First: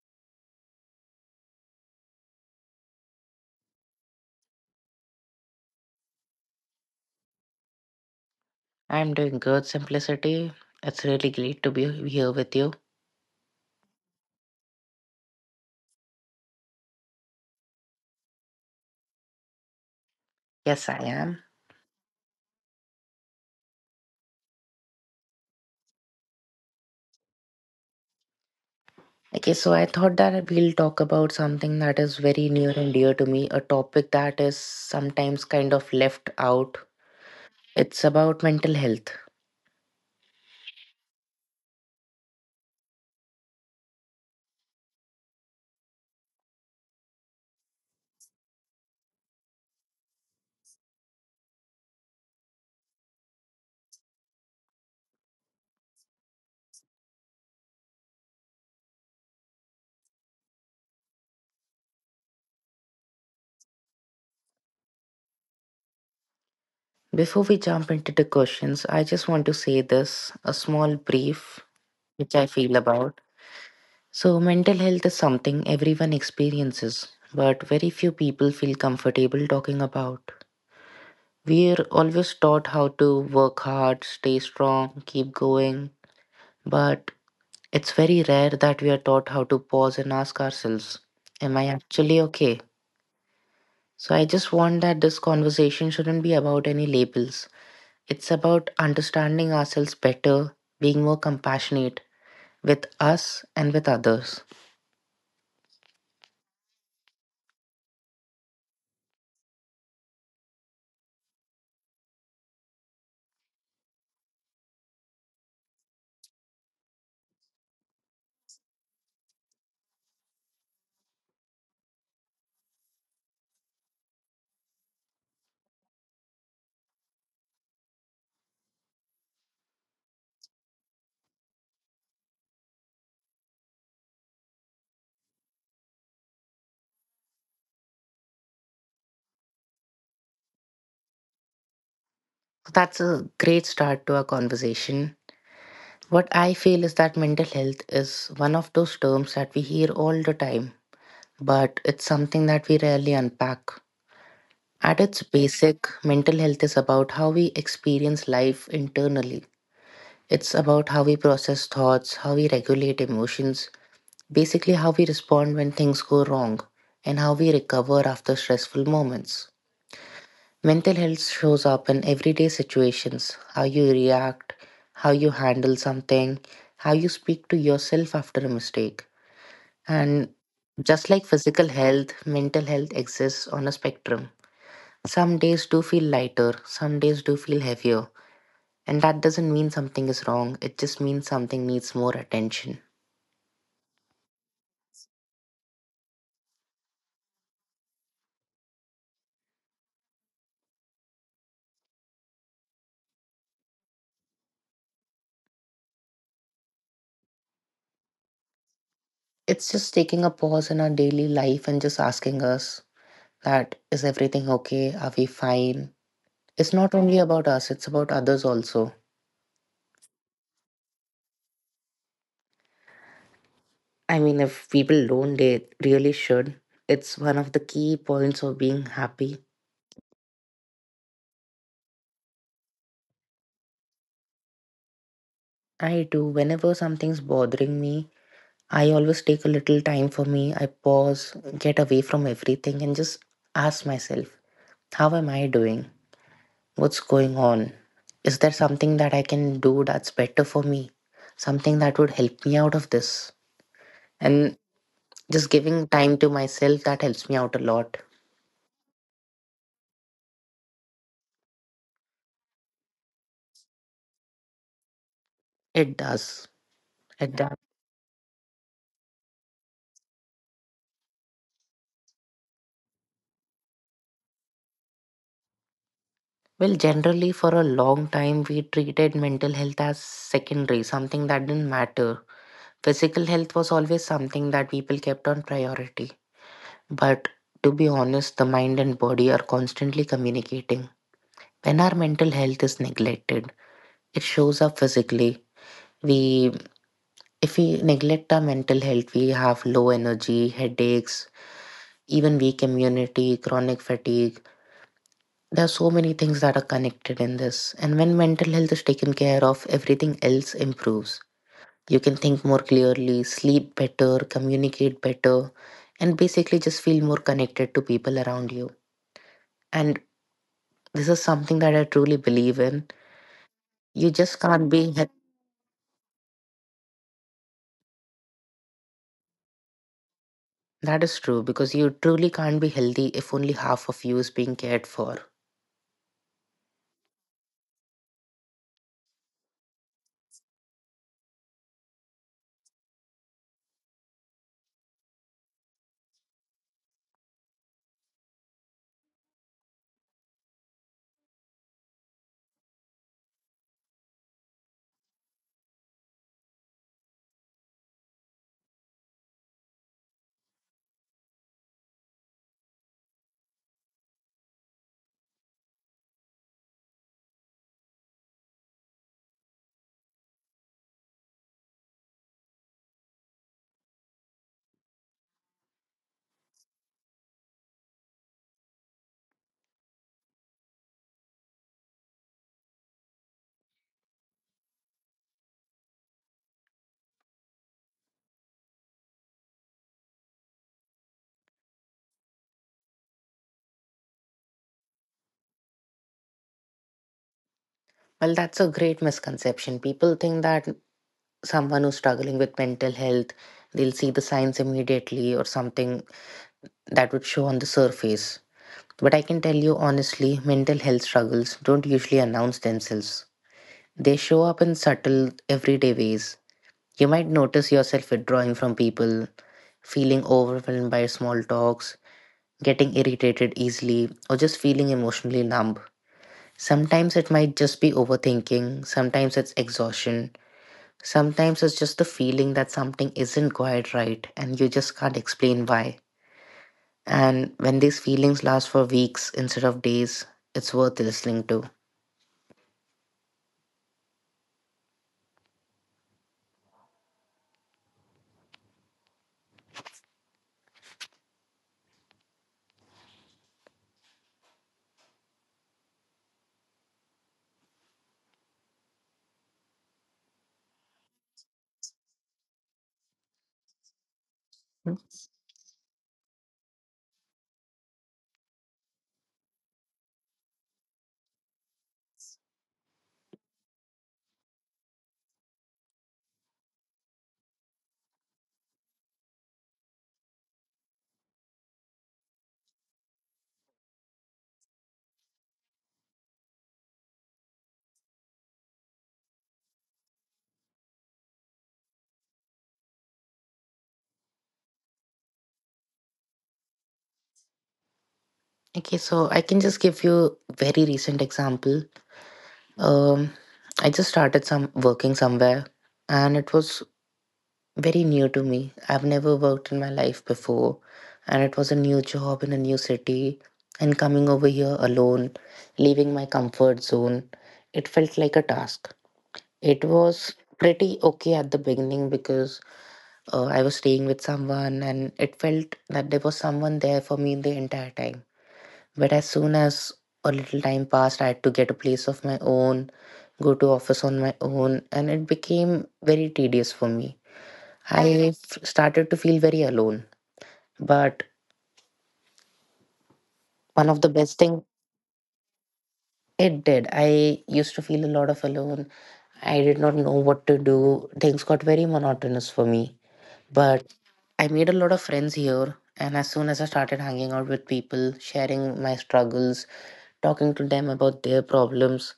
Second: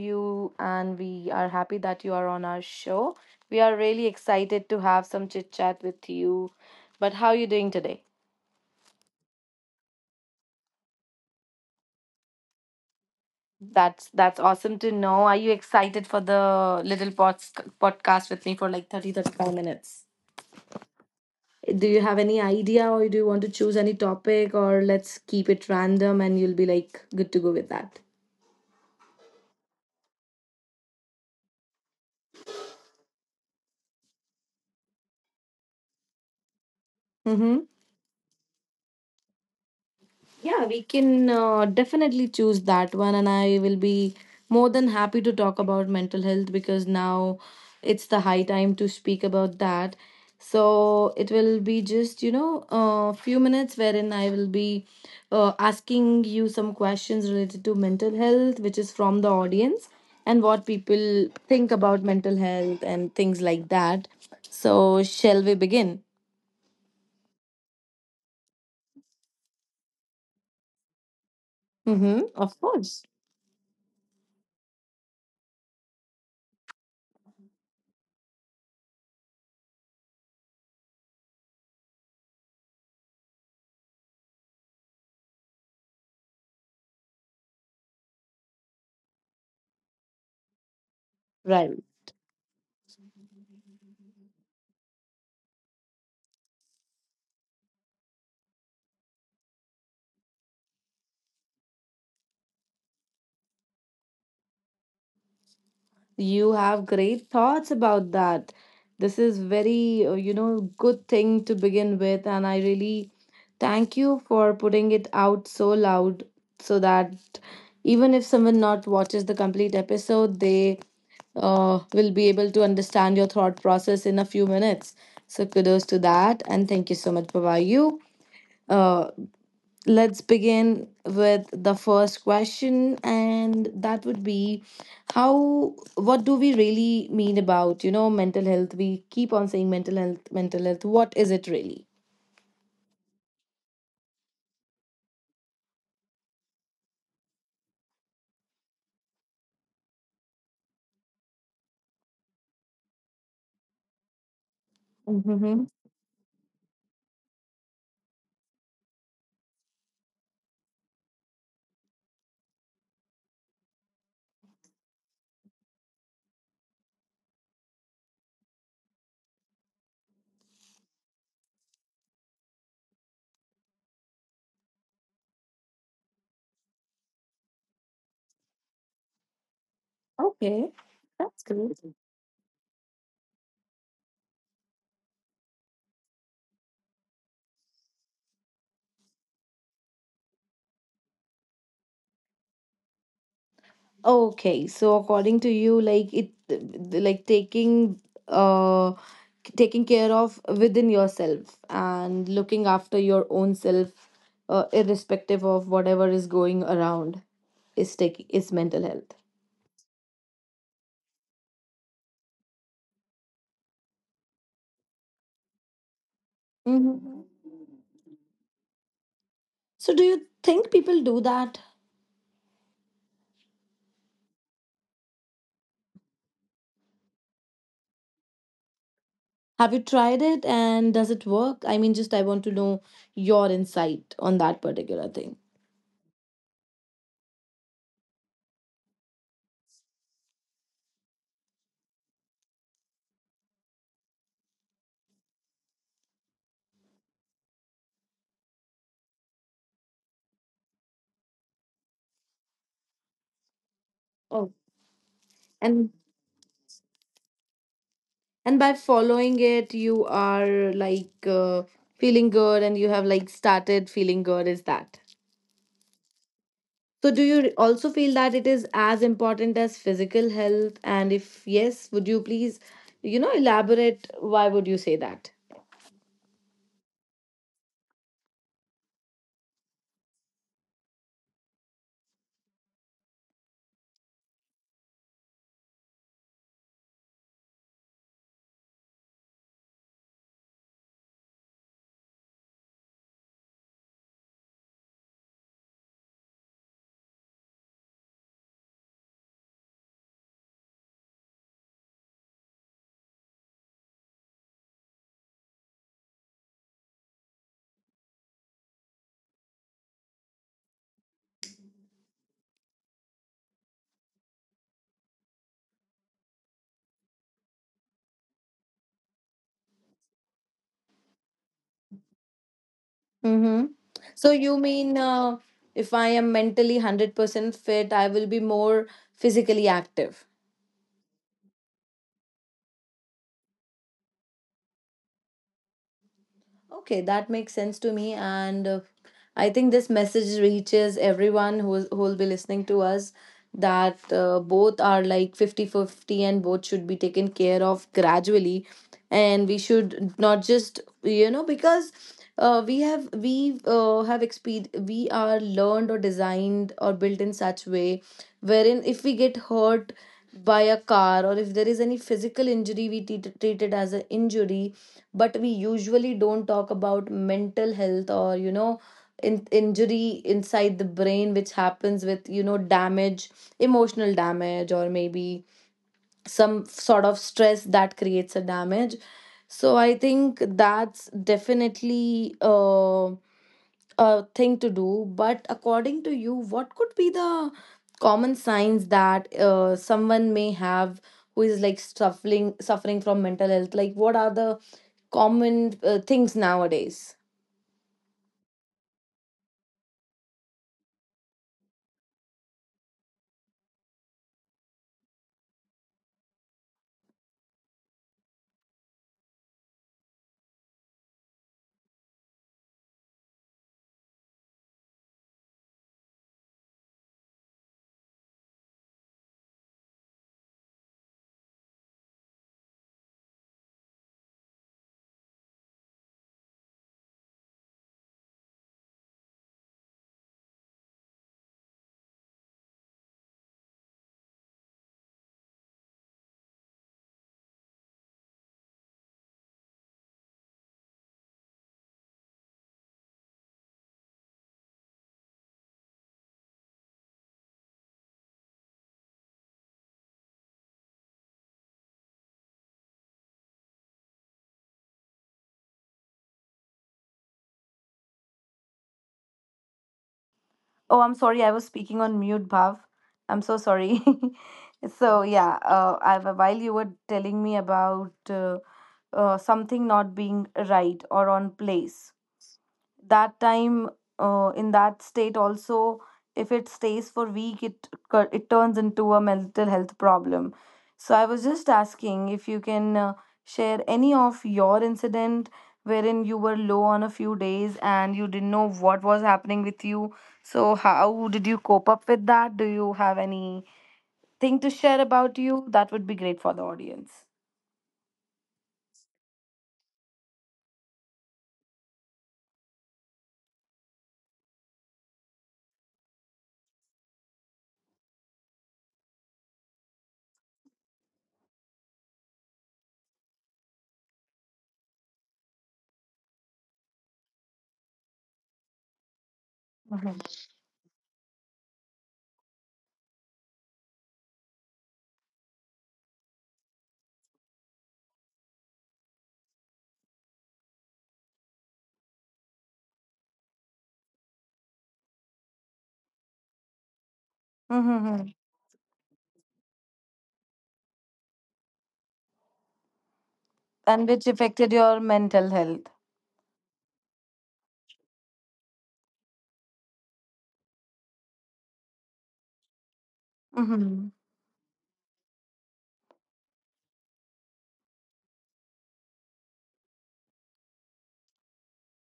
you and we are happy that you are on our show. We are really excited to have some chit chat with you. But how are you doing today? I'm doing good, Simplicity. It's really great to be here with you. That's awesome to know. Are you excited for the little podcast with me for like 35 minutes? Yes, I am. Do you have any idea or do you want to choose any topic or let's keep it random and you'll be like good to go with Okay, so I thought that we'll talk about something that is very near and dear to me, a topic that is sometimes kind of left out. that? It's about mental health. Yeah, we can definitely choose that one, and I will be more than happy to talk about mental health because now it's the high time to speak about that. So it will be just, a few minutes wherein I will be asking you some questions related to mental health, which is from the audience, and what people think about mental health and things like that. So, shall we begin? Before we jump into the questions, I just want to say this a small brief Mm-hmm, which I of feel course. about. So, mental health is something everyone experiences, but very few people feel comfortable talking about. We're always taught how to work hard, stay strong, keep going, but it's very rare that we are taught how to pause and ask ourselves, am I Right. actually okay? So I just want that this conversation shouldn't be about any labels. It's about understanding ourselves better, being more compassionate with us and with others. You have great thoughts about that. This is very, good thing to begin with, and I really thank you for putting it out so loud so that even if someone not watches the complete episode, they will be able to understand your thought process in a few minutes. So kudos to that, and thank you so much, Baba. You. Uh, let's begin with the first question, and that would be how, what do we really mean about mental health we keep on saying mental health what is it really? So that's a great start to our conversation. What I feel is that mental health is one of those terms that we hear all the time, but it's something that we rarely unpack. At its Mm-hmm. basic, mental health is about how we experience life internally. It's about how we process thoughts, how we regulate emotions, basically, how we respond when things go wrong, and how we recover after stressful moments. Mental health shows up in everyday situations: how you react, how you handle something, how you speak to yourself after a mistake. And Okay, just like that's physical good. health, mental health exists on a spectrum. Some days do feel lighter, some days do feel heavier, and that doesn't mean something is wrong, it just means something needs more attention. Okay, so according to you, like it like taking uh taking care of within yourself and looking after your own self, irrespective of whatever is going around, is mental health. It's just taking a pause in our daily life and just asking us, that is everything okay? Are we fine? It's not only Mhm. about us, it's about others also. So, do you think people do that? I mean, if people don't, they really should. It's one of the key points of being happy. Have you tried it and does it work? I mean, just I want to know your insight on that particular thing. I do, whenever something's bothering me, I always take a little time for me. I pause, get away from everything, and just ask myself, how am I doing? What's going on? Is there something that I can do that's better for me? Something that would help me out of this? Oh, And just giving and time to myself, that helps me out a lot. and by following it, you are like feeling good and you have like started feeling good. Is that? It does. So, do It you does. also feel that it is as important as physical health? And if yes, would you please, elaborate? Why would you say that? Well, generally, for a long time, we treated mental health as secondary, something that didn't matter. Physical health was always something that people kept on priority. But to be honest, the mind and body are constantly communicating. When our mental health is neglected, it shows up physically. We, if we neglect our mental health, we have low energy, headaches, even weak immunity, chronic fatigue. There are so many things that are connected in this. And when mental health is taken care of, everything else improves. You can think more clearly, sleep better, communicate better, and basically just feel more connected to people around you. And this is something that I truly believe in. Mm-hmm. You So just you can't be, mean he- if I am mentally 100% fit, I will be more physically active. that is true, because you truly can't be healthy if only half of you is being cared for. Okay, that makes sense to me. And I think this message reaches everyone who will be listening to us, that both are like fifty-fifty, and both should be taken care of gradually. And we should not just, you know, because uh, we have we we are learned or designed or built in such way wherein if we get hurt by a car, or if there is any physical injury, we treat it as an injury, but we usually don't talk about mental health, or injury inside the brain, which happens with damage, emotional damage, or maybe some sort of stress that creates a damage. So I think that's definitely a thing to do. But according to you, what could be the common signs that someone may have, who is like suffering from mental health? Like, what are the common things nowadays? Well, that's a great misconception. People think that someone who's struggling with mental health, they'll see the signs immediately, or something that would show on the surface. But I can tell you honestly, mental health struggles don't usually announce themselves. They show up in subtle, everyday ways. You might notice yourself withdrawing from people, feeling overwhelmed by small talks, getting irritated easily, or just feeling emotionally numb. Sometimes it might just be overthinking, sometimes it's exhaustion, sometimes it's just the feeling that something isn't quite right and you just can't explain why. And when these feelings last for weeks instead of days, it's worth listening to. Oh, I'm sorry, I was speaking on mute, Bhav. I'm so sorry. Mm. So yeah, I, while you were telling me about something not being right or on place, that time in that state also, if it stays for week, it it turns into a mental health problem. So I was just asking if you can share any of your incident wherein you were low on a few days and you didn't know what was happening with you. So how did you cope up with that? Do you have anything to share about you? That would be great for the audience. Okay, so I can just give you very recent example. Um, I just started some working somewhere and it was very new to me. I've never worked in my life before, and it was a new job in a new city. And coming over here alone, leaving my comfort zone, it felt like a task. It Mhm. was pretty okay at the beginning because I was staying with someone, and it felt that there was someone there for me the entire time. But as soon as a little time passed, I had to get a place of my own, go to office on my own, and it became very tedious for me. Mhm, I mhm. f- started to feel very alone. But one of the And which best thing affected your mental health. it did. I used to feel a lot of alone. I did not know what to do. Things got very monotonous for me. But Mhm. I made a lot of friends here. And as soon as I started hanging out with people, sharing my struggles, talking to them about their problems,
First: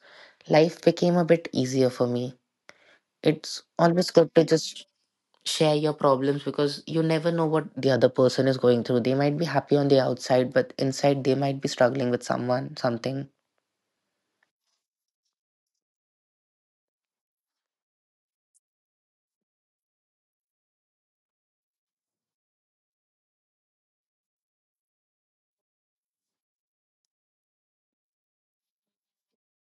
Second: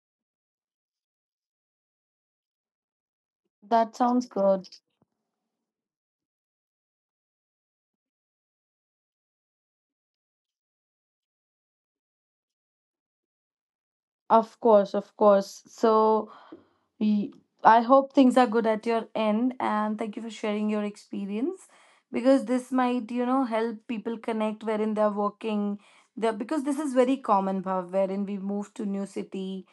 life became a bit easier for me. It's That always sounds good to good. just share your problems because you never know what the other person is going through. They might be happy on the outside, but inside they might be struggling with someone, something. Of course, of course. So, y- I hope things are good at your end, and thank you for sharing your experience, because this might, you know, help people connect wherein they're working. There, because this is very common, Bhav, wherein we move to new city.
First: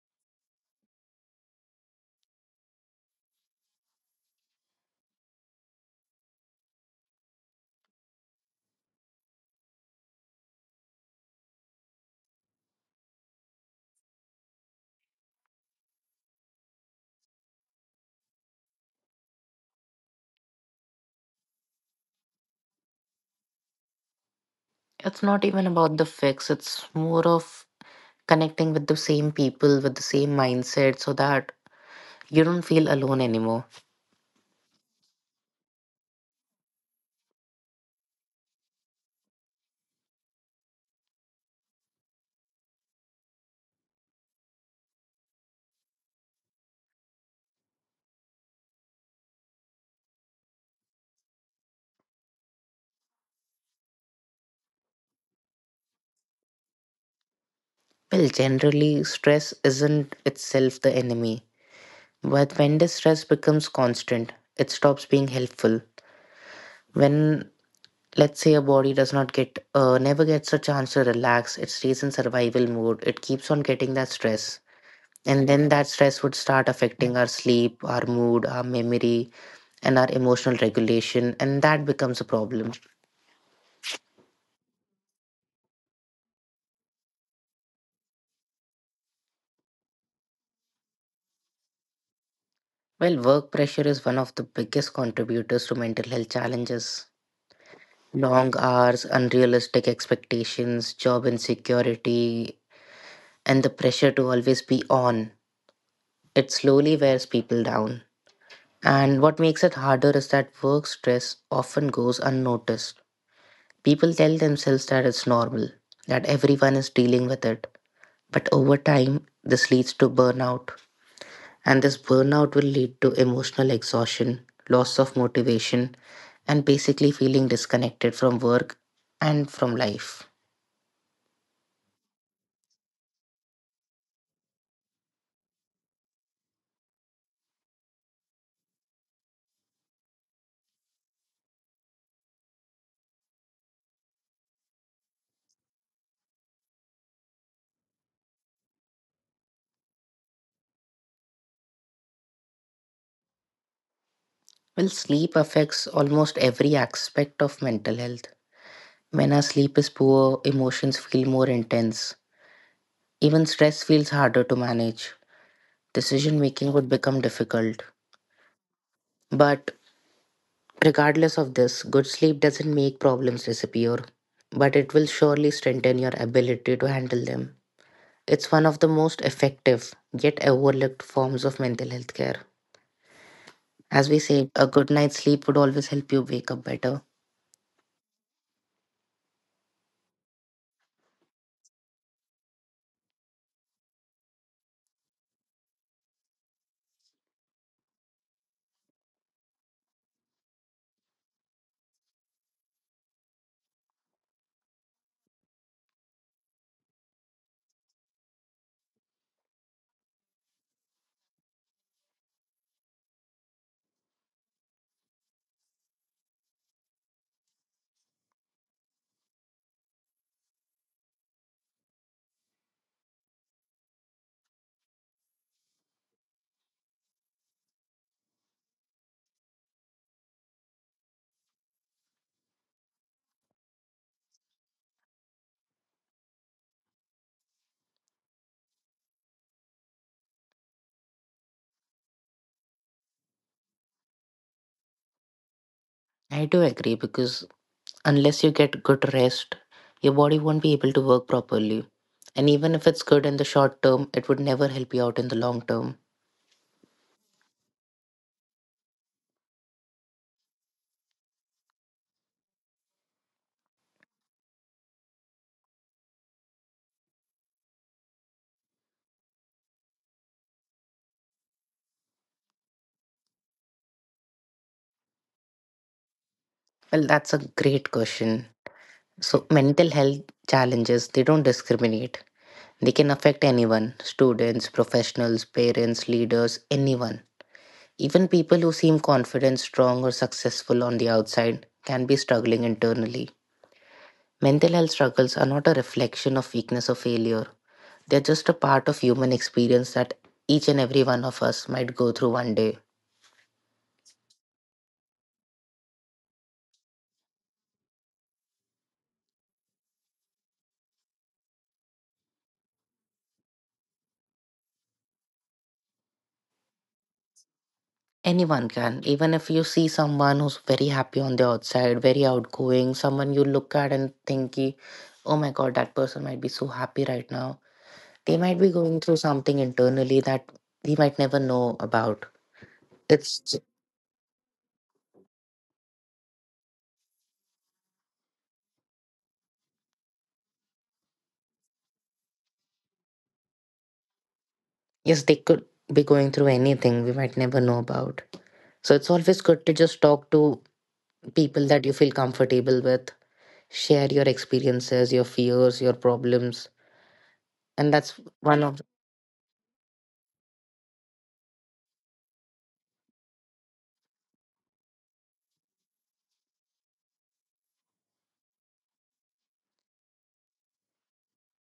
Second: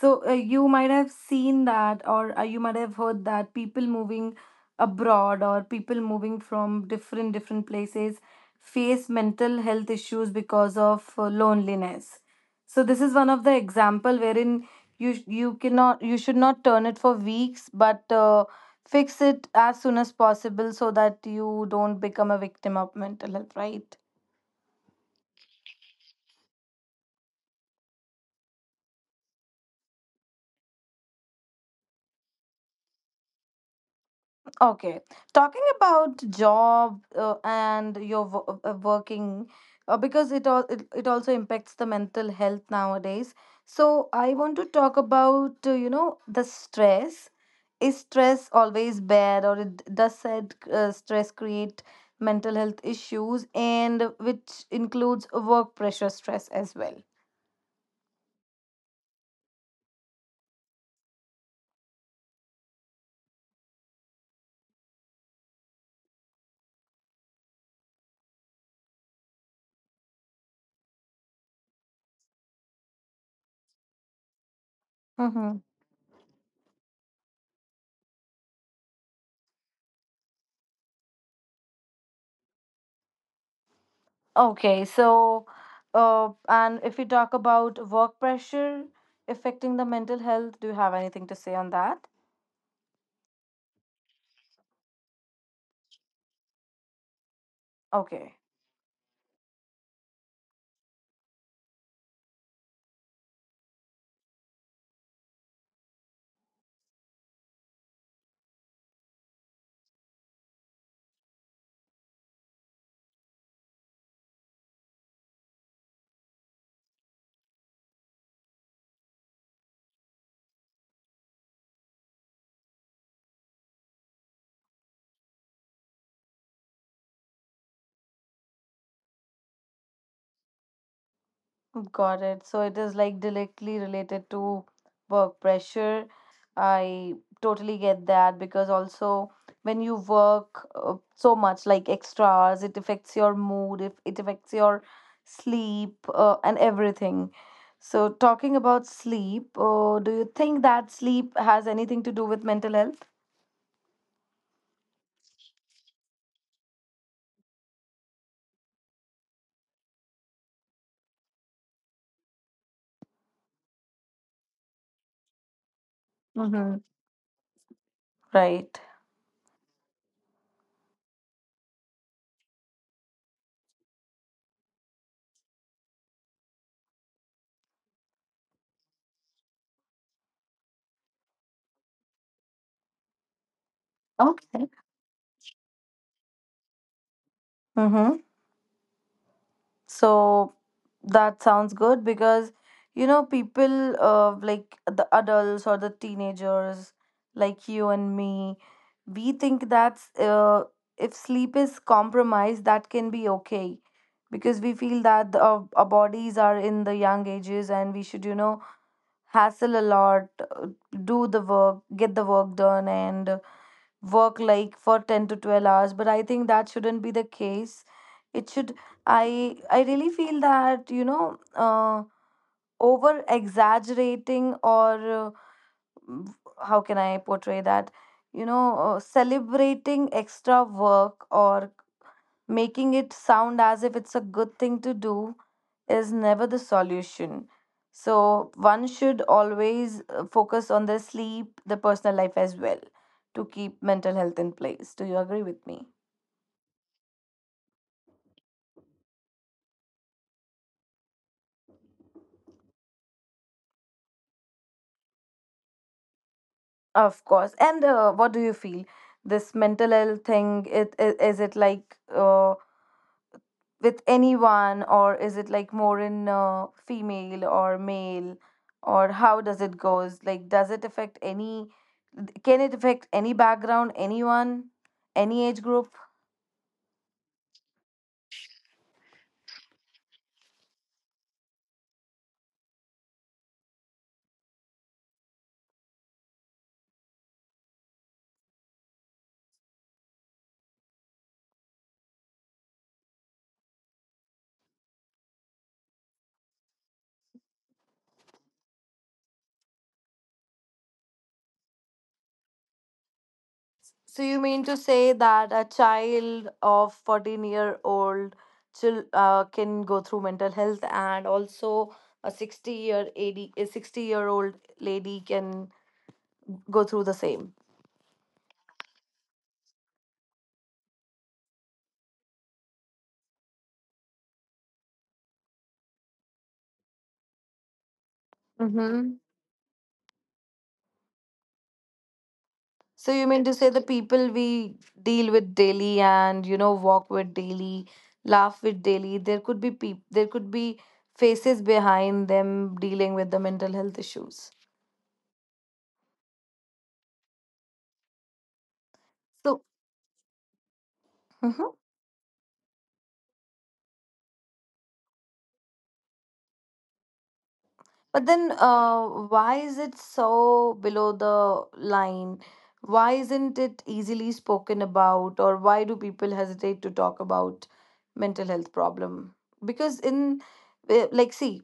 So you might have seen that, or you might have heard that people moving abroad or people moving from different different places face mental health issues because of loneliness. So this is one of the example wherein you cannot, you should not turn it for weeks, but fix it as soon as possible, so that you don't become a victim of mental health. Right? It's not even about the fix, it's more of connecting with the same people, with the same mindset, so that you don't feel alone anymore. Okay. Talking about job and your working, because it all it, it also impacts the mental health nowadays. So I want to talk about the stress. Is stress always bad, or it does said stress create mental health issues, and which includes work pressure stress as well? Well, generally, stress isn't itself the enemy, but when the stress becomes constant, it stops being helpful. When, let's say, a body does not get never gets a chance to relax, it stays in survival mode, it keeps on getting that stress, and Hmm. then that stress would start affecting our sleep, our mood, our memory, and our emotional regulation, and that becomes a problem. Okay, so and if we talk about work pressure affecting the mental health, do you have anything to say on that? Well, work pressure is one of the biggest contributors to mental health challenges: Okay. long hours, unrealistic expectations, job insecurity, and the pressure to always be on. It slowly wears people down. And what makes it harder is that work stress often goes unnoticed. People tell themselves that it's normal, that everyone is dealing with it. But over time, this leads to burnout. And this burnout will lead to emotional exhaustion, loss of motivation, and basically feeling disconnected from work and from life. Got it. So it is like directly related to work pressure. I totally get that, because also when you work so much, like extra hours, it affects your mood, if it affects your sleep, and everything. So talking about sleep, do you think that sleep has anything to do with mental health? Well, sleep affects almost every aspect of mental health. When our sleep is poor, emotions feel more intense. Even stress feels harder to manage. Decision making Mm-hmm. would become difficult. Right. But regardless of this, good sleep doesn't make problems disappear, but it will surely strengthen your ability to handle them. It's one of the most effective yet overlooked forms of mental health care. As we said, a Okay. good night's sleep would always help you wake up better. Mm-hmm. So that sounds good, because people like the adults or the teenagers like you and me, we think that's if sleep is compromised, that can be okay, because we feel that our bodies are in the young ages and we should you know hassle a lot, do the work, get the work done, and work like for 10 to 12 hours. But I think that shouldn't be the case. It should, I really feel that over exaggerating, or m- how can I portray that, celebrating extra work or making it sound as if it's a good thing to do is never the solution. So, one should always focus on the sleep, the personal life as well, to keep mental health in place. Do you agree with me? I do agree because unless you get good rest, your body won't be able to work properly. And even if it's good in the short term, it would never help you out in the long term. Of course. And what do you feel? This mental health thing, is it like with anyone, or is it like more in female or male, or how does it goes? Like, does it affect any? Can it affect any background, anyone, any age group? Well, that's a great question. So, mental health challenges, they don't discriminate. They can affect anyone: students, professionals, parents, leaders, anyone. Even people who seem confident, strong, or successful on the outside can be struggling internally. Mental health struggles are not a reflection of weakness or failure, they're just a part of human experience that each and every one of us might go through one day. So you mean to say that a child of 14-year-old can go through mental health, and also a 60 year AD, a 60-year-old lady can go through the same. Anyone can. Even if you see someone who's very happy on the outside, very outgoing, someone you look at and think, "Ki, oh my god, that person might be so happy right now." They might be going through Mm-hmm. something internally that we might never know about. So you It's mean to j- say the people we deal with daily and walk with daily, laugh with daily, there could be peop there could be faces behind them dealing with the mental health issues. yes, they could be going through anything we might never know about. So it's always So, good to just talk to people Mhm. that you feel comfortable with, share your experiences, your fears, your problems. And that's But then one of why is it so below the line? Why isn't it easily spoken about, or why do people hesitate to talk about mental health problem? Because in like see,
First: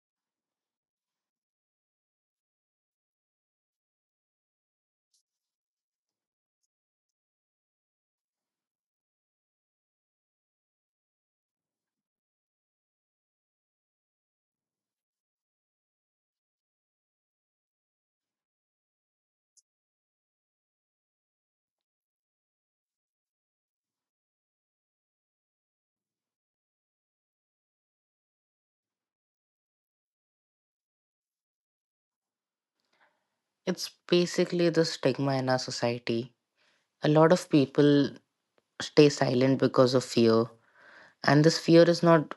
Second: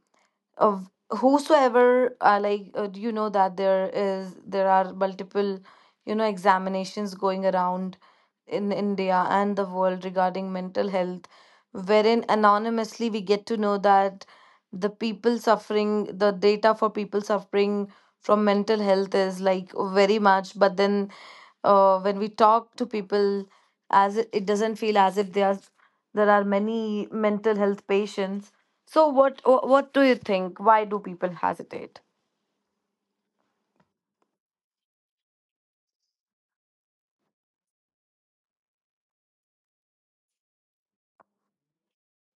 of whosoever that there are multiple examinations going around in India and the world regarding mental health, wherein anonymously we get to know that the data for people suffering from mental health is like very much. But then when we talk to people, it doesn't feel as if there are many mental health patients. So what do you think? Why do people hesitate? it's basically the stigma in our society. A lot of people stay silent because of fear, and this fear is not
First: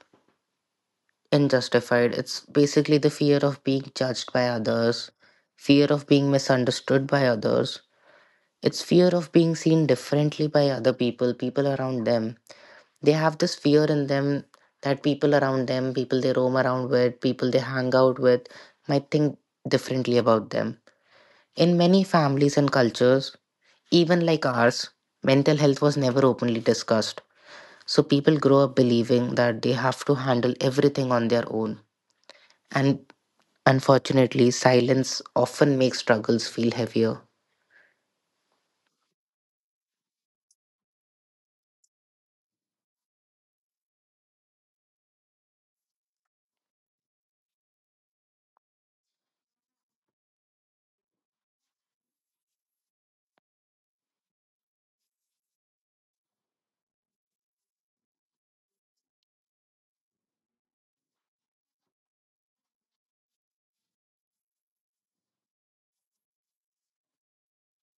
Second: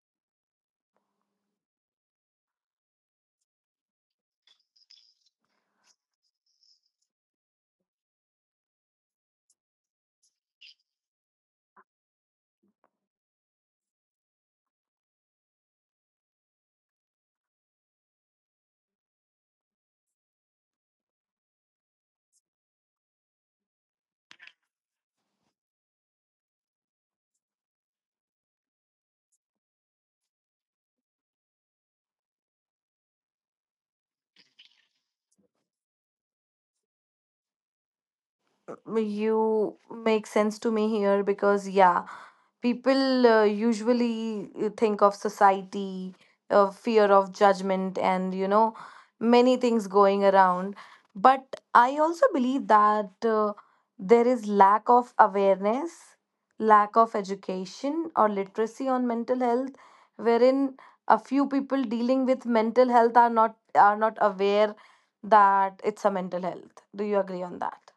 unjustified. It's basically the fear of being judged by others, fear of being misunderstood by others, it's fear of being seen differently by other people, people around them. They have this fear in them that people around them, people they roam around with, people they hang out with might think differently about them. In many families and cultures, even like ours, mental health was never openly discussed. So people grow up believing that they have to handle everything on their own. And unfortunately, silence often makes struggles feel heavier. You make sense to me here, because yeah, people usually think of society, fear of judgment, and you know, many things going around. But I also believe that there is lack of awareness, lack of education or literacy on mental health, wherein a few people dealing with mental health are not aware that it's a mental health. Do you agree on that?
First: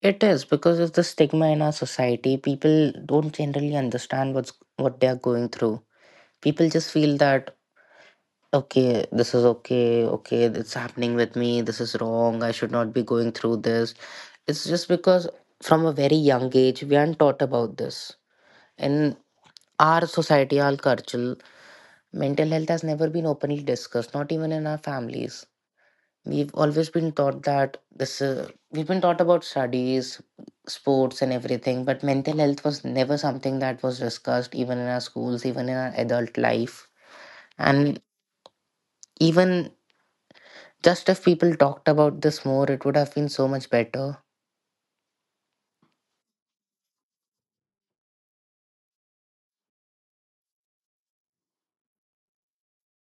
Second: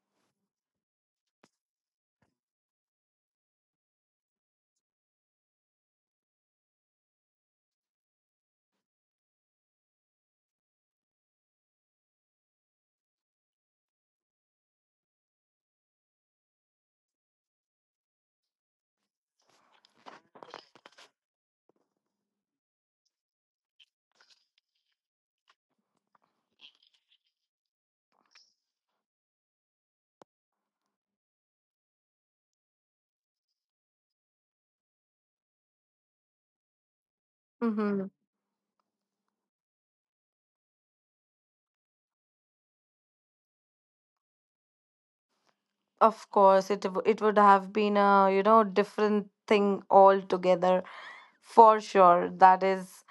It is because of the stigma in our society. People don't generally understand what's what they are going through. People just feel that okay, this is okay, okay, it's happening with me. This is wrong. I should not be going through this. It's just because from a very young age we aren't taught about this in our society, our culture. Mental health has never been openly discussed, not even in our families. We've always been taught that this we've been taught about studies, sports, and everything, but mental health was never something that was discussed even in our schools, even in our adult life. And Mhm. even just if people talked about this more, it would have been so much better. Of course, it would have been a you know different thing altogether, for sure. That is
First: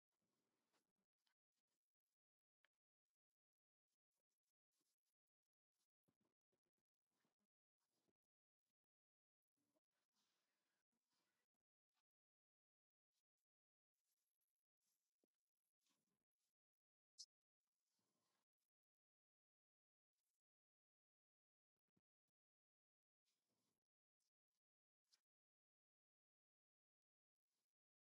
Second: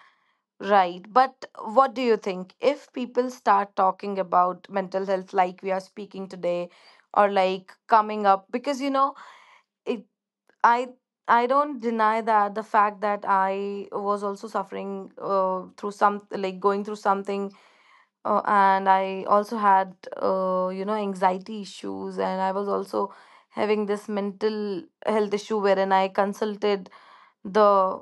right. But what do you think if people start talking about mental health like we are speaking today, or like coming up, because you know it. I I don't deny that the fact that I was also suffering, through some, like, going through something, and I also had, anxiety issues. And I was also having this mental health issue, wherein I consulted the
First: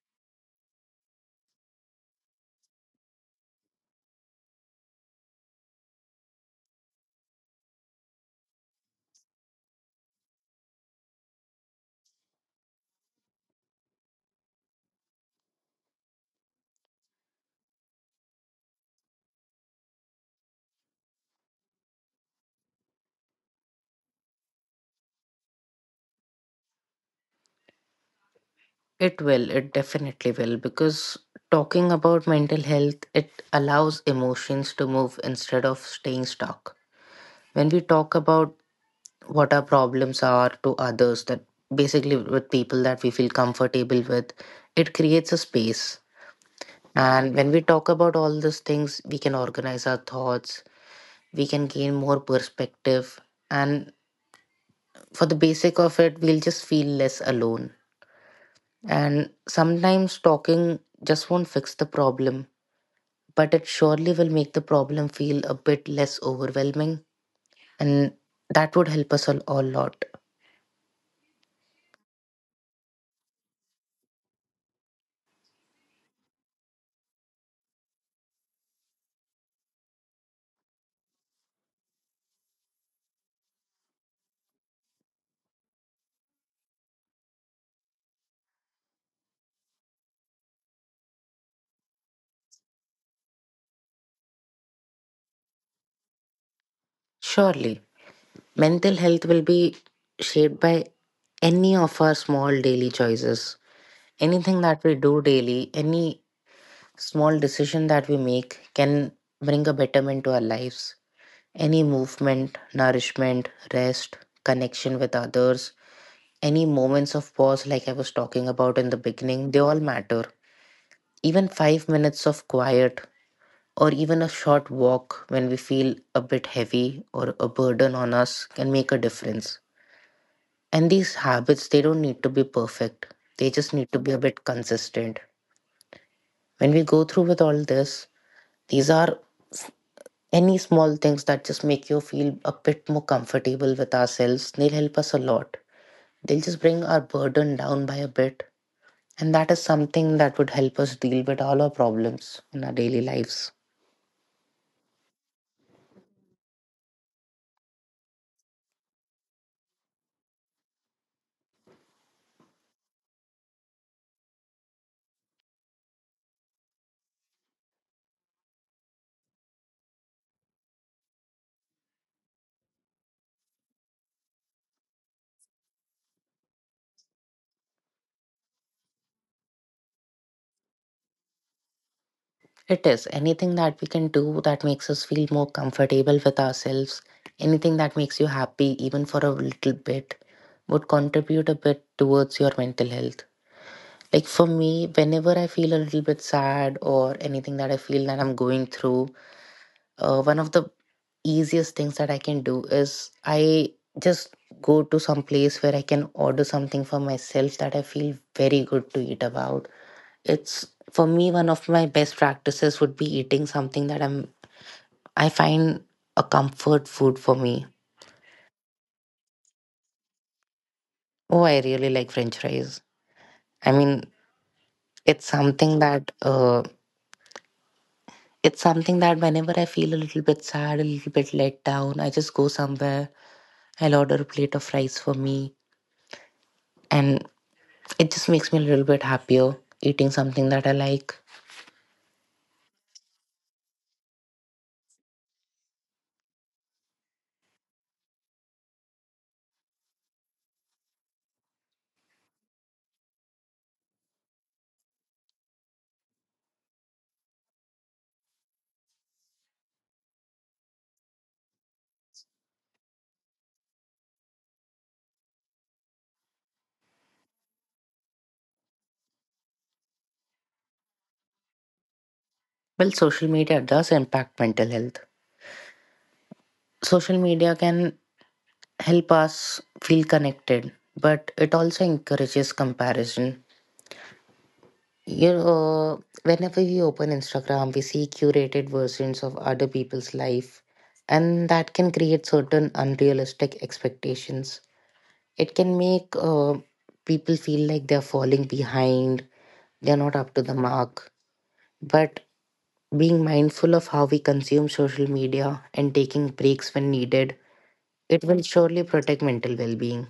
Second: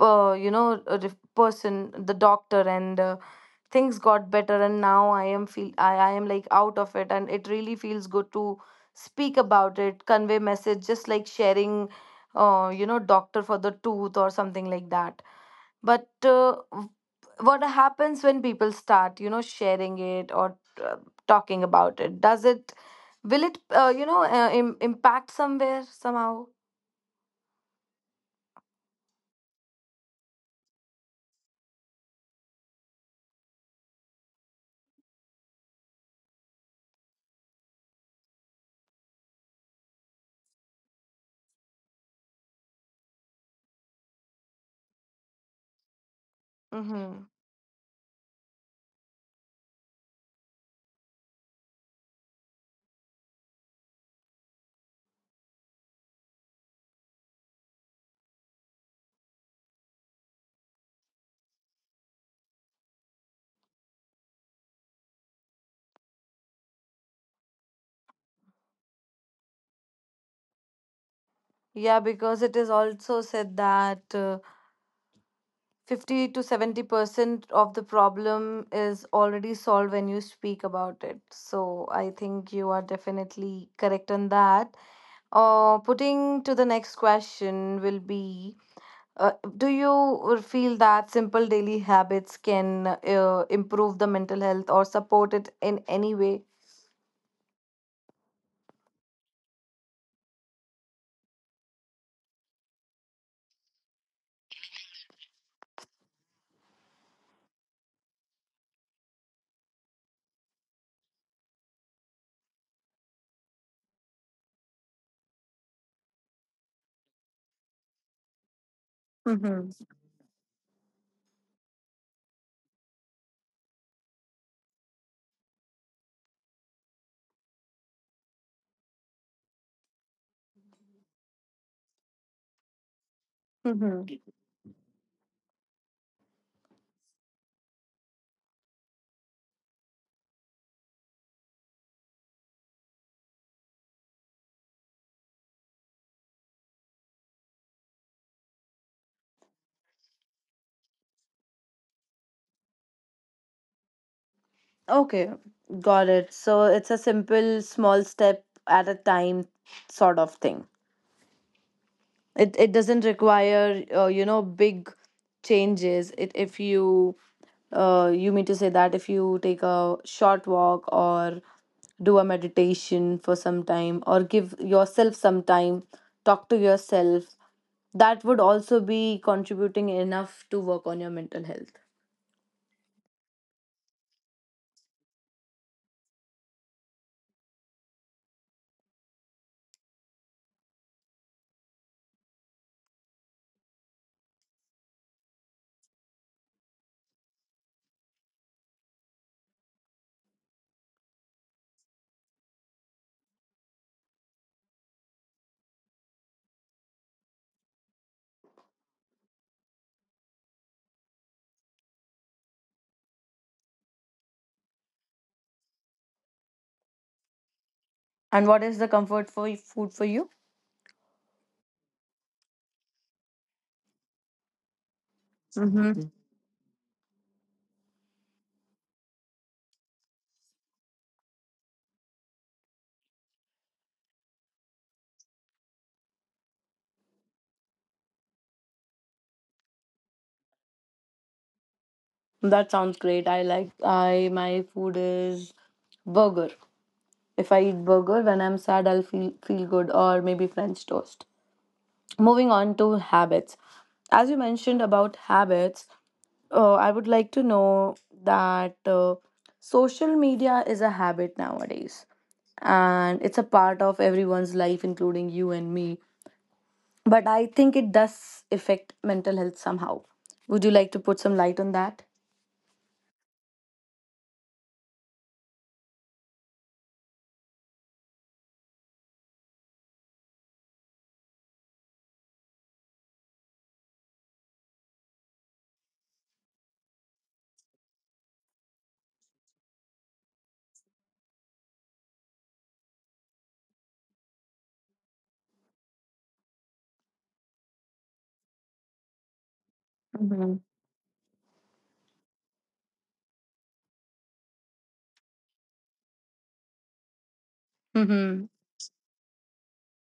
you know a dif- person the doctor, and things got better. And now, I am like out of it, and it really feels good to speak about it, convey message, just like sharing, doctor for the tooth or something like that. But what happens when people start, sharing it, or uh, talking about it? Does it will it impact somewhere somehow? It will, it definitely will, because talking about mental health, it allows emotions to move instead of staying stuck. When we talk about what our problems are to others, that basically with people that we feel comfortable with, it creates a space. Mm-hmm. And when we talk about all these things, we can organize our thoughts, we can gain more perspective, and for the basic of it, we'll just feel less alone. And sometimes talking just won't fix the problem, but it surely will make the problem feel a bit less overwhelming. And that would help us a lot. Yeah, because it is also said that, 50 to 70% of the problem is already solved when you speak about it. So I think you are definitely correct on that. Putting to the next question will be, do you feel that simple daily habits can, improve the mental health or support it in any way? Surely, mental health will be shaped by any of our small daily choices. Anything that we do daily, any small decision that we make can bring a betterment to our lives. Any movement, nourishment, rest, connection with others, any moments of pause, like I was talking about in the beginning, they Mm-hmm. all matter. Even 5 minutes of quiet or even a short walk when we feel a bit heavy or a burden on us can make a difference. And these habits, they don't need to be perfect. They just need to be a Mm-hmm. bit consistent. When we go through with all this, these are any small things that just make you feel a bit more comfortable with ourselves. They'll help us a lot. They'll just bring our burden down by a bit. And that is something that would help us deal with all our problems in our daily lives. Okay, got it. So it's a simple, small step at a time sort of thing. It doesn't require, big changes. It if you uh, you mean to say that if you take a short walk, or do a meditation for some time, or give yourself some time, talk to yourself, that would also be contributing enough to work on your mental health. It is anything that we can do that makes us feel more comfortable with ourselves, anything that makes you happy, even for a little bit, would contribute a bit towards your mental health. Like for me, whenever I feel a little bit sad or anything that I feel that I'm going through, one of the easiest things that I can do is I just go to some place where I can order something for myself that I feel very good to eat about. It's for me, one of my best practices would be eating something that I find a comfort food for me. And what is the comfort for food for you? Oh, I really like French fries. I mean, it's something Mm-hmm. that uh, it's something that whenever I feel a little bit sad, a little bit let down, I just go somewhere. I'll order a plate of fries for me, and it just makes me a little bit happier eating something that I like. That sounds great. I like I My food is burger. If I eat burger when I'm sad, I'll feel good, or maybe French toast. Moving on to habits, as you mentioned about habits, I would like to know that, social media is a habit nowadays, and it's a part of everyone's life, including you and me. But I think it does affect mental health somehow. Would you like to put some light on that? Well, social media does impact mental health. Social media can help us feel connected, but it also encourages comparison. You know, whenever we open Instagram, we see curated versions of other people's life, and that can create certain unrealistic expectations. It can make people feel like they're falling behind, they're not up to the mark. But being mindful of how we consume social media and taking breaks when needed, it will Mm-hmm. surely protect mental well being.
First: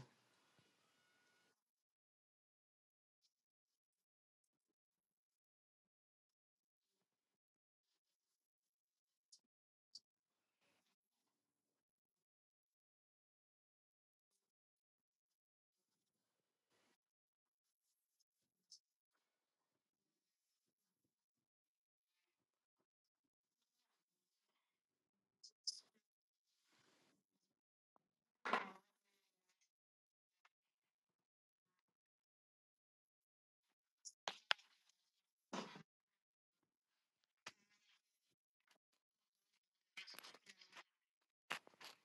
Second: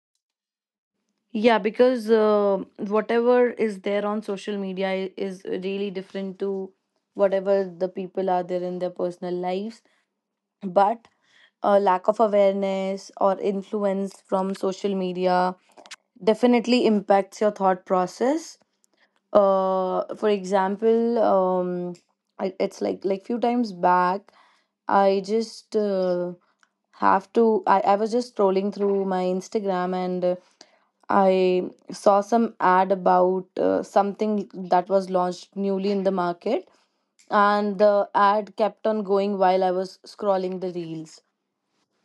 Yeah, because, whatever is there on social media is really different to whatever the people are there in their personal lives. But a lack of awareness or influence from social media definitely impacts your thought process. For example, it's like, few times back, I just have to I was just scrolling through my Instagram, and I saw some ad about, something that was launched newly in the market, and the ad kept on going while I was scrolling the reels.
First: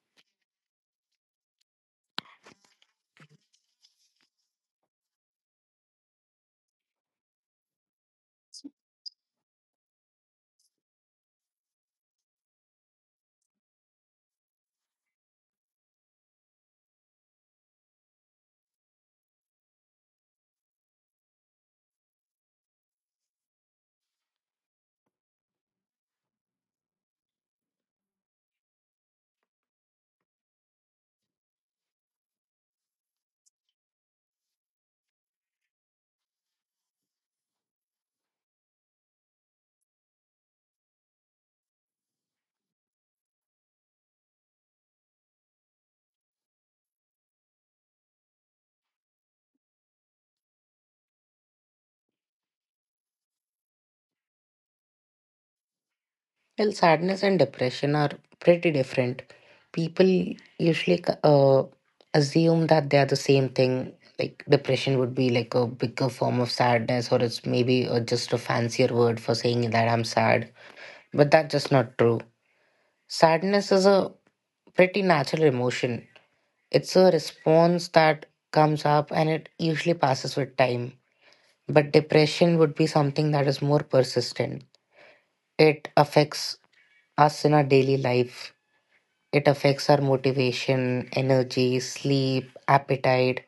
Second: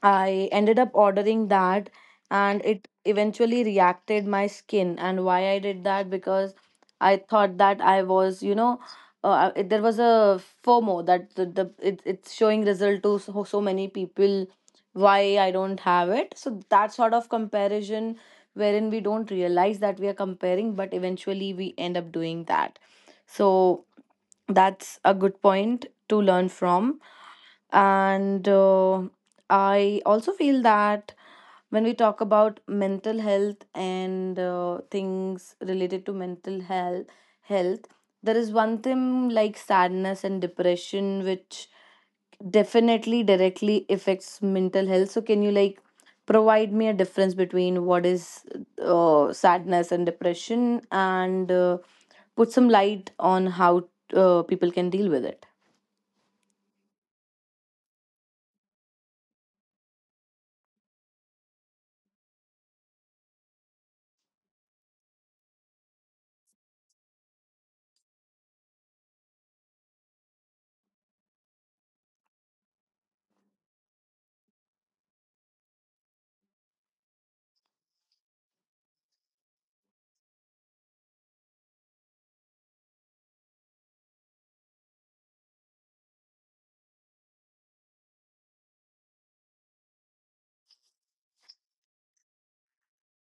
I ended up ordering that, and it eventually reacted my skin. And why I did that? Because I thought that I was, there was a FOMO that it's showing result to so many people. Why I don't have it? So that sort of comparison, wherein we don't realize that we are comparing, but eventually we end up doing that. So that's a good point to learn from. And I also feel that when we talk about mental health and, things related to mental health, health, there is one thing like sadness and depression, which definitely directly affects mental health. So, can you, like, provide me a difference between what is, sadness and depression, and put some light on how, people can deal with it? Well, sadness and depression are pretty different. People usually assume that they are the same thing. Like depression would be like a bigger form of sadness, or it's maybe just a fancier word for saying that I'm sad. But that's just not true. Sadness is a pretty natural emotion. It's a response that comes up and it usually passes with time. But depression would be something that is more persistent. It affects us in our daily life. It affects our motivation, energy, sleep, appetite.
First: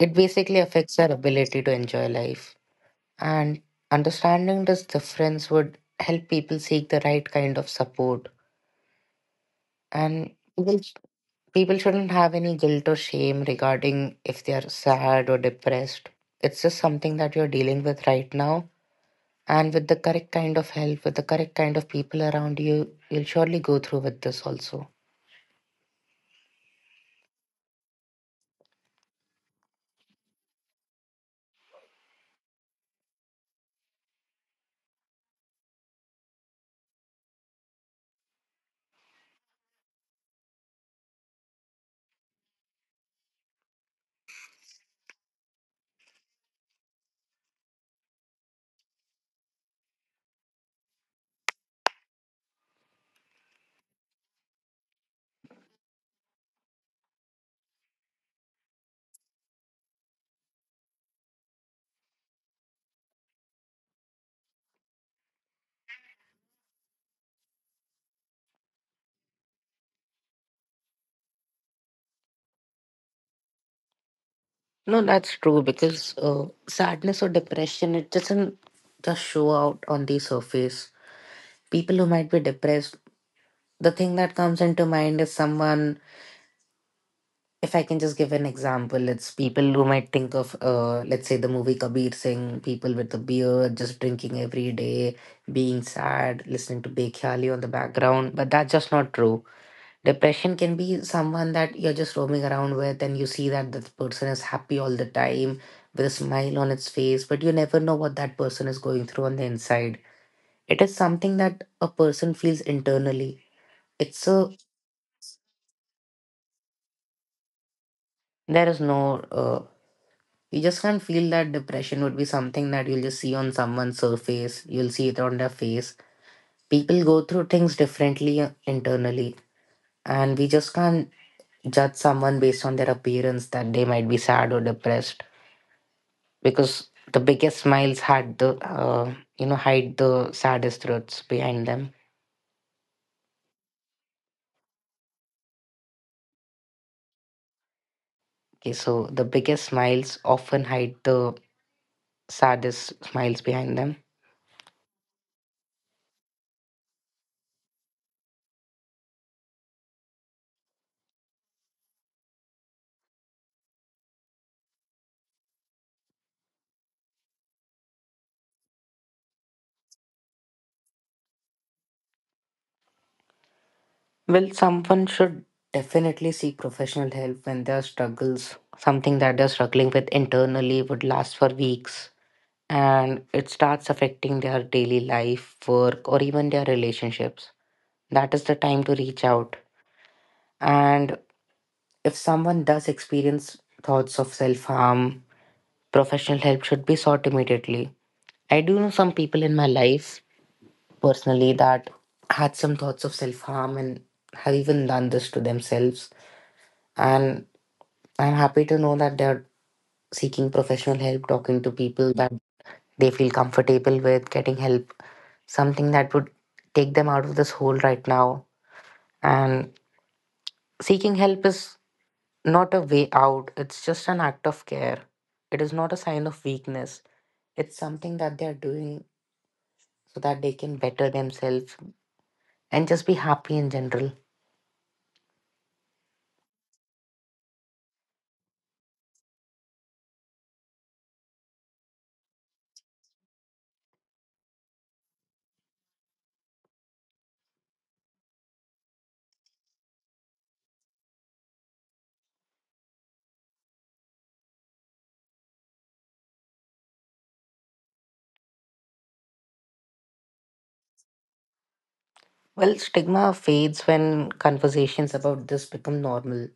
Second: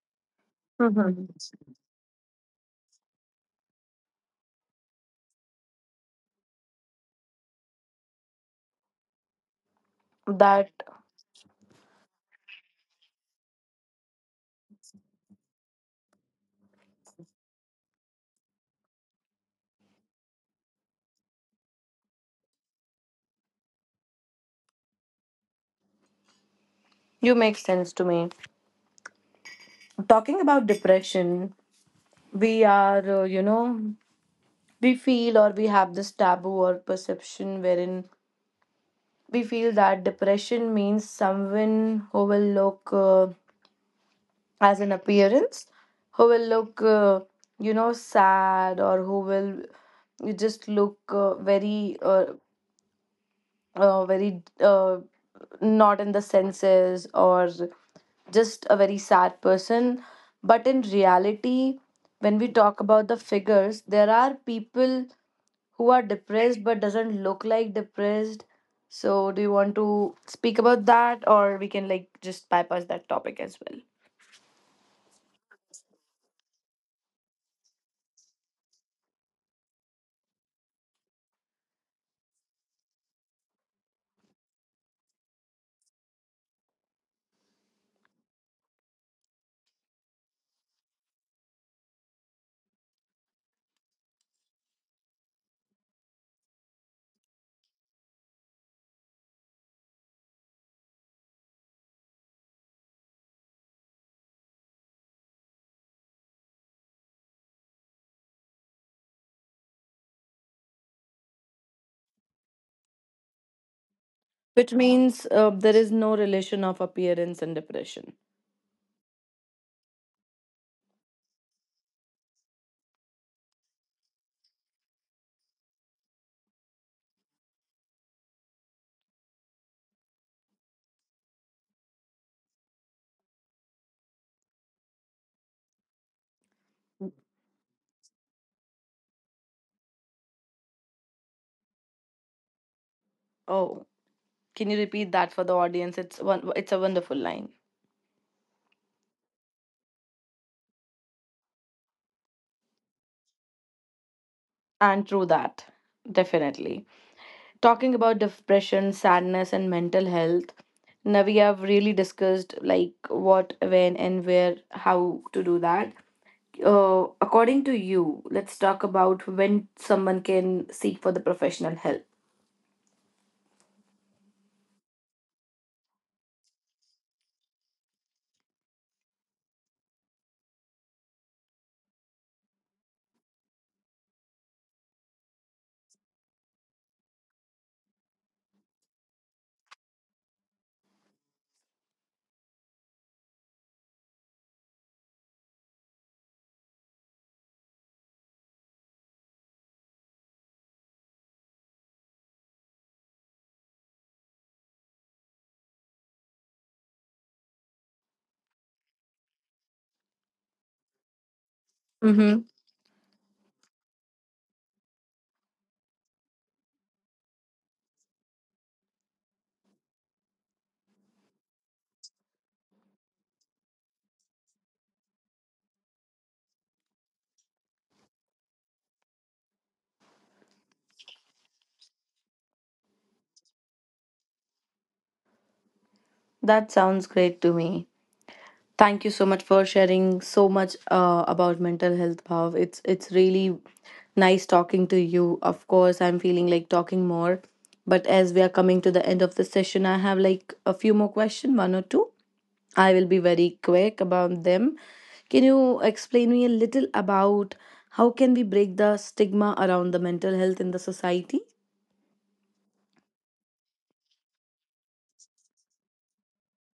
It basically affects our Mhm. ability to enjoy life. And understanding this difference would help people seek the right kind of support. And That people, people shouldn't have any guilt or shame regarding if they are sad or depressed. It's just something that you're dealing with right now. And with the correct kind of help, with the correct kind of people around you, you'll surely go through with this also. You make sense to me. Talking about depression, we are you know we feel, or we have, this taboo or perception, wherein we feel that depression means someone who will look, as an appearance, who will look, sad, or who will, you just look, very, very, not in the senses, or just a very sad person. But in reality, when we talk about the figures, there are people who are depressed but doesn't look like depressed. So, do you want to speak about that, or we can, like, just bypass that topic as well? No, that's true, because sadness or depression, it doesn't just show out on the surface. People who might be depressed, the thing that comes into mind is someone, if I can just give an example, it's people who might think of, let's say, the movie Kabir Singh, people with a beard, just drinking every day, being sad, listening to Bekhali on the background, but that's just not true. Depression can be someone that you're just roaming around with and you see that that person is happy all the time with a smile on its face, but you never know what that person is going through on the inside. It is something that a person feels internally. It's a, Which means, there is no relation of appearance and depression. there is no, You just can't feel that depression would be something that you'll just see on someone's surface, you'll see it on their face. People go through things differently internally, and we just can't judge someone based on their appearance that they might be sad or depressed, because the biggest smiles had the you know hide the saddest truths behind them. Oh, can you repeat that for the audience? It's one. It's a wonderful line, Okay, so the biggest smiles often hide the saddest smiles behind them. and true that, definitely. Talking about depression, sadness, and mental health, now we have really discussed like what, when, and where, how to do that. According to you, let's talk about when someone can seek for the professional help. Well, someone should definitely seek professional help when their struggles, something that they're struggling with internally, would last for weeks and it starts affecting their daily life work or even their relationships. That is the time to reach out. And if someone does experience thoughts of self harm, professional help should be sought immediately. I do know some people in my life personally that had some thoughts of self harm and have even done this to themselves. And I'm happy to know that they're seeking professional help, talking to people Mm-hmm. that they feel comfortable with, getting help, something that would take them out of this hole right now. And seeking help is not a way out, it's just an act of care. It is not a sign of weakness. It's something that they're doing so that they can better themselves and just be happy in general. That sounds great to me. Thank you so much for sharing so much, about mental health, Bhav. It's really nice talking to you. Of course, I'm feeling like talking more, but as we are coming to the end of the session, I have like a few more questions, one or two I will be very quick about them. Can you explain me a little about how can we break the stigma around the mental health in the society? Well, stigma fades when conversations about this become normal.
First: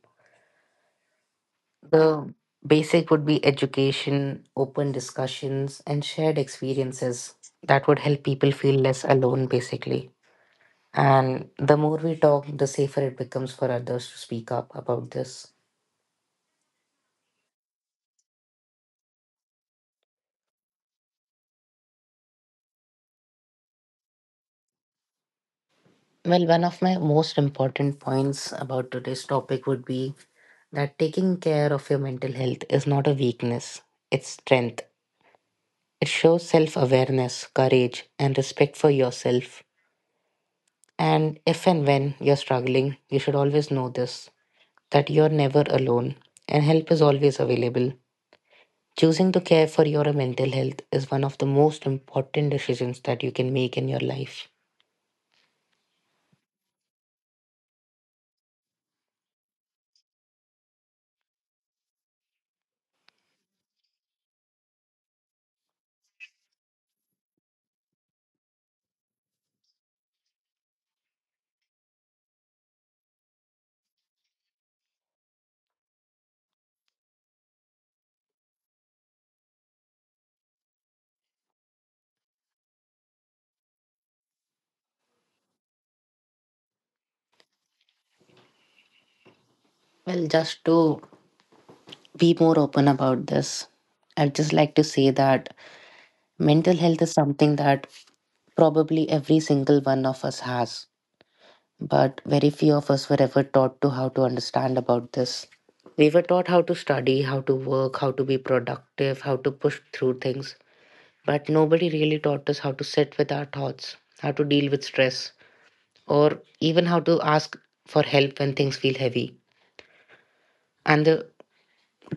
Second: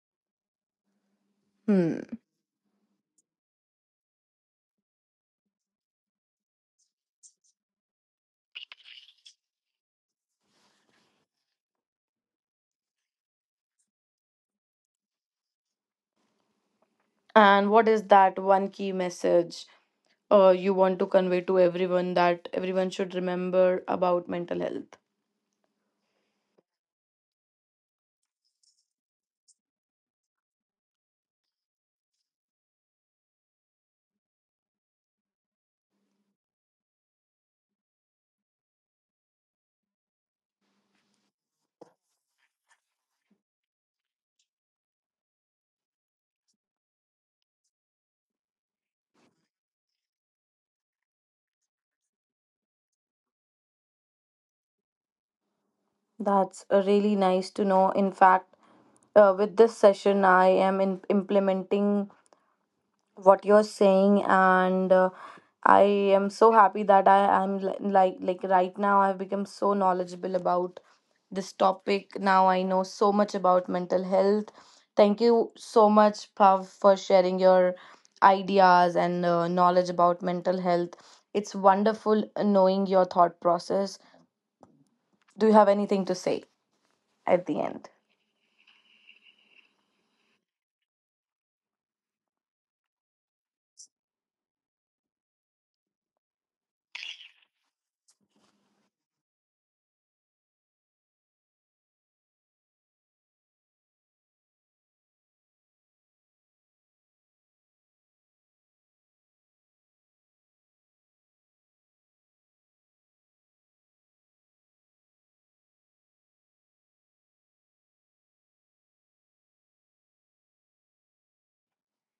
Hmm. The basic would be education, open discussions, and shared experiences that would help people feel less alone, basically. And the more we talk, the safer it becomes for others to speak up about this. And what is that one key message, you want to convey to everyone that everyone should remember about mental health? Well, one of my most important points about today's topic would be that taking care of your mental health is not a weakness, it's strength. It shows self awareness, courage, and respect for yourself. And if and when you're struggling, you should always know this, that you're never alone and help is always available. Choosing to care for your mental health is one of the most important decisions that you can make in your life. That's, really nice to know. In fact, with this session, I am in implementing what you're saying, and I am so happy that like right now I've become so knowledgeable about this topic. Now I know so much about mental health. Thank you so much, Pav, for sharing your ideas and, knowledge about mental health. It's wonderful knowing your thought process. Do you have anything to say at the end? Well, just to be more open about this, I'd just like to say that mental health is something that probably every single one of us has, but very few of us were ever taught to how to understand about this. We were taught how to study, how to work, how to be productive, how to push through things, but nobody really taught us how to sit with our thoughts, how to deal with stress, or even how to ask for help when things feel heavy. And the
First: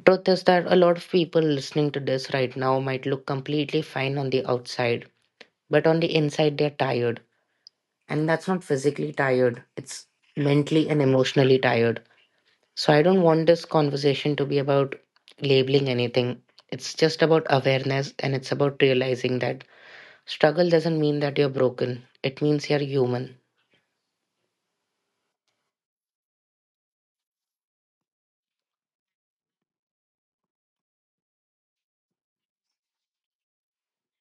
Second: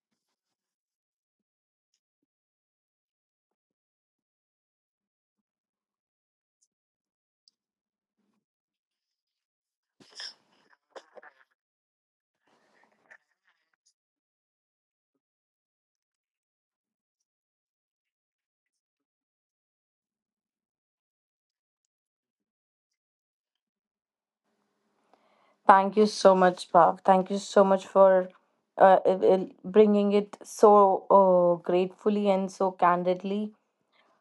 truth is that a lot of people listening to this right now might look completely fine on the outside, but on the inside they're tired. And that's not physically tired, it's mentally and emotionally tired. So I don't want this conversation to be about labeling anything. It's just about awareness, and it's about realizing that struggle doesn't mean that you're broken. It means you're human. Thank you so much, Bhav. Thank you so much for bringing it so, gratefully and so candidly,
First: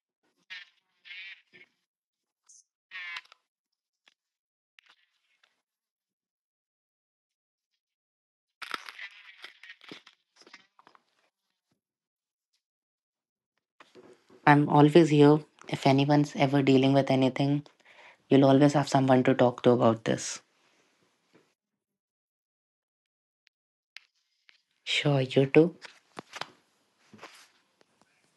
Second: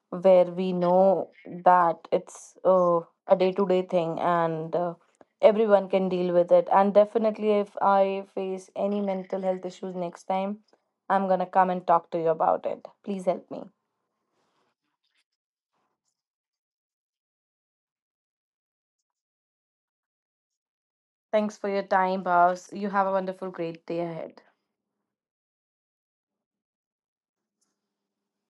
where we know that it's, a day to day thing, and everyone can deal with it. And definitely, if I face any mental health issues next time, I'm going to come and talk to you about it. Please help me. I'm always here. If anyone's ever dealing with anything, you'll always have someone to talk to about this. Thanks for your time, Bhavs. You have a wonderful, great day ahead. Sure, you too.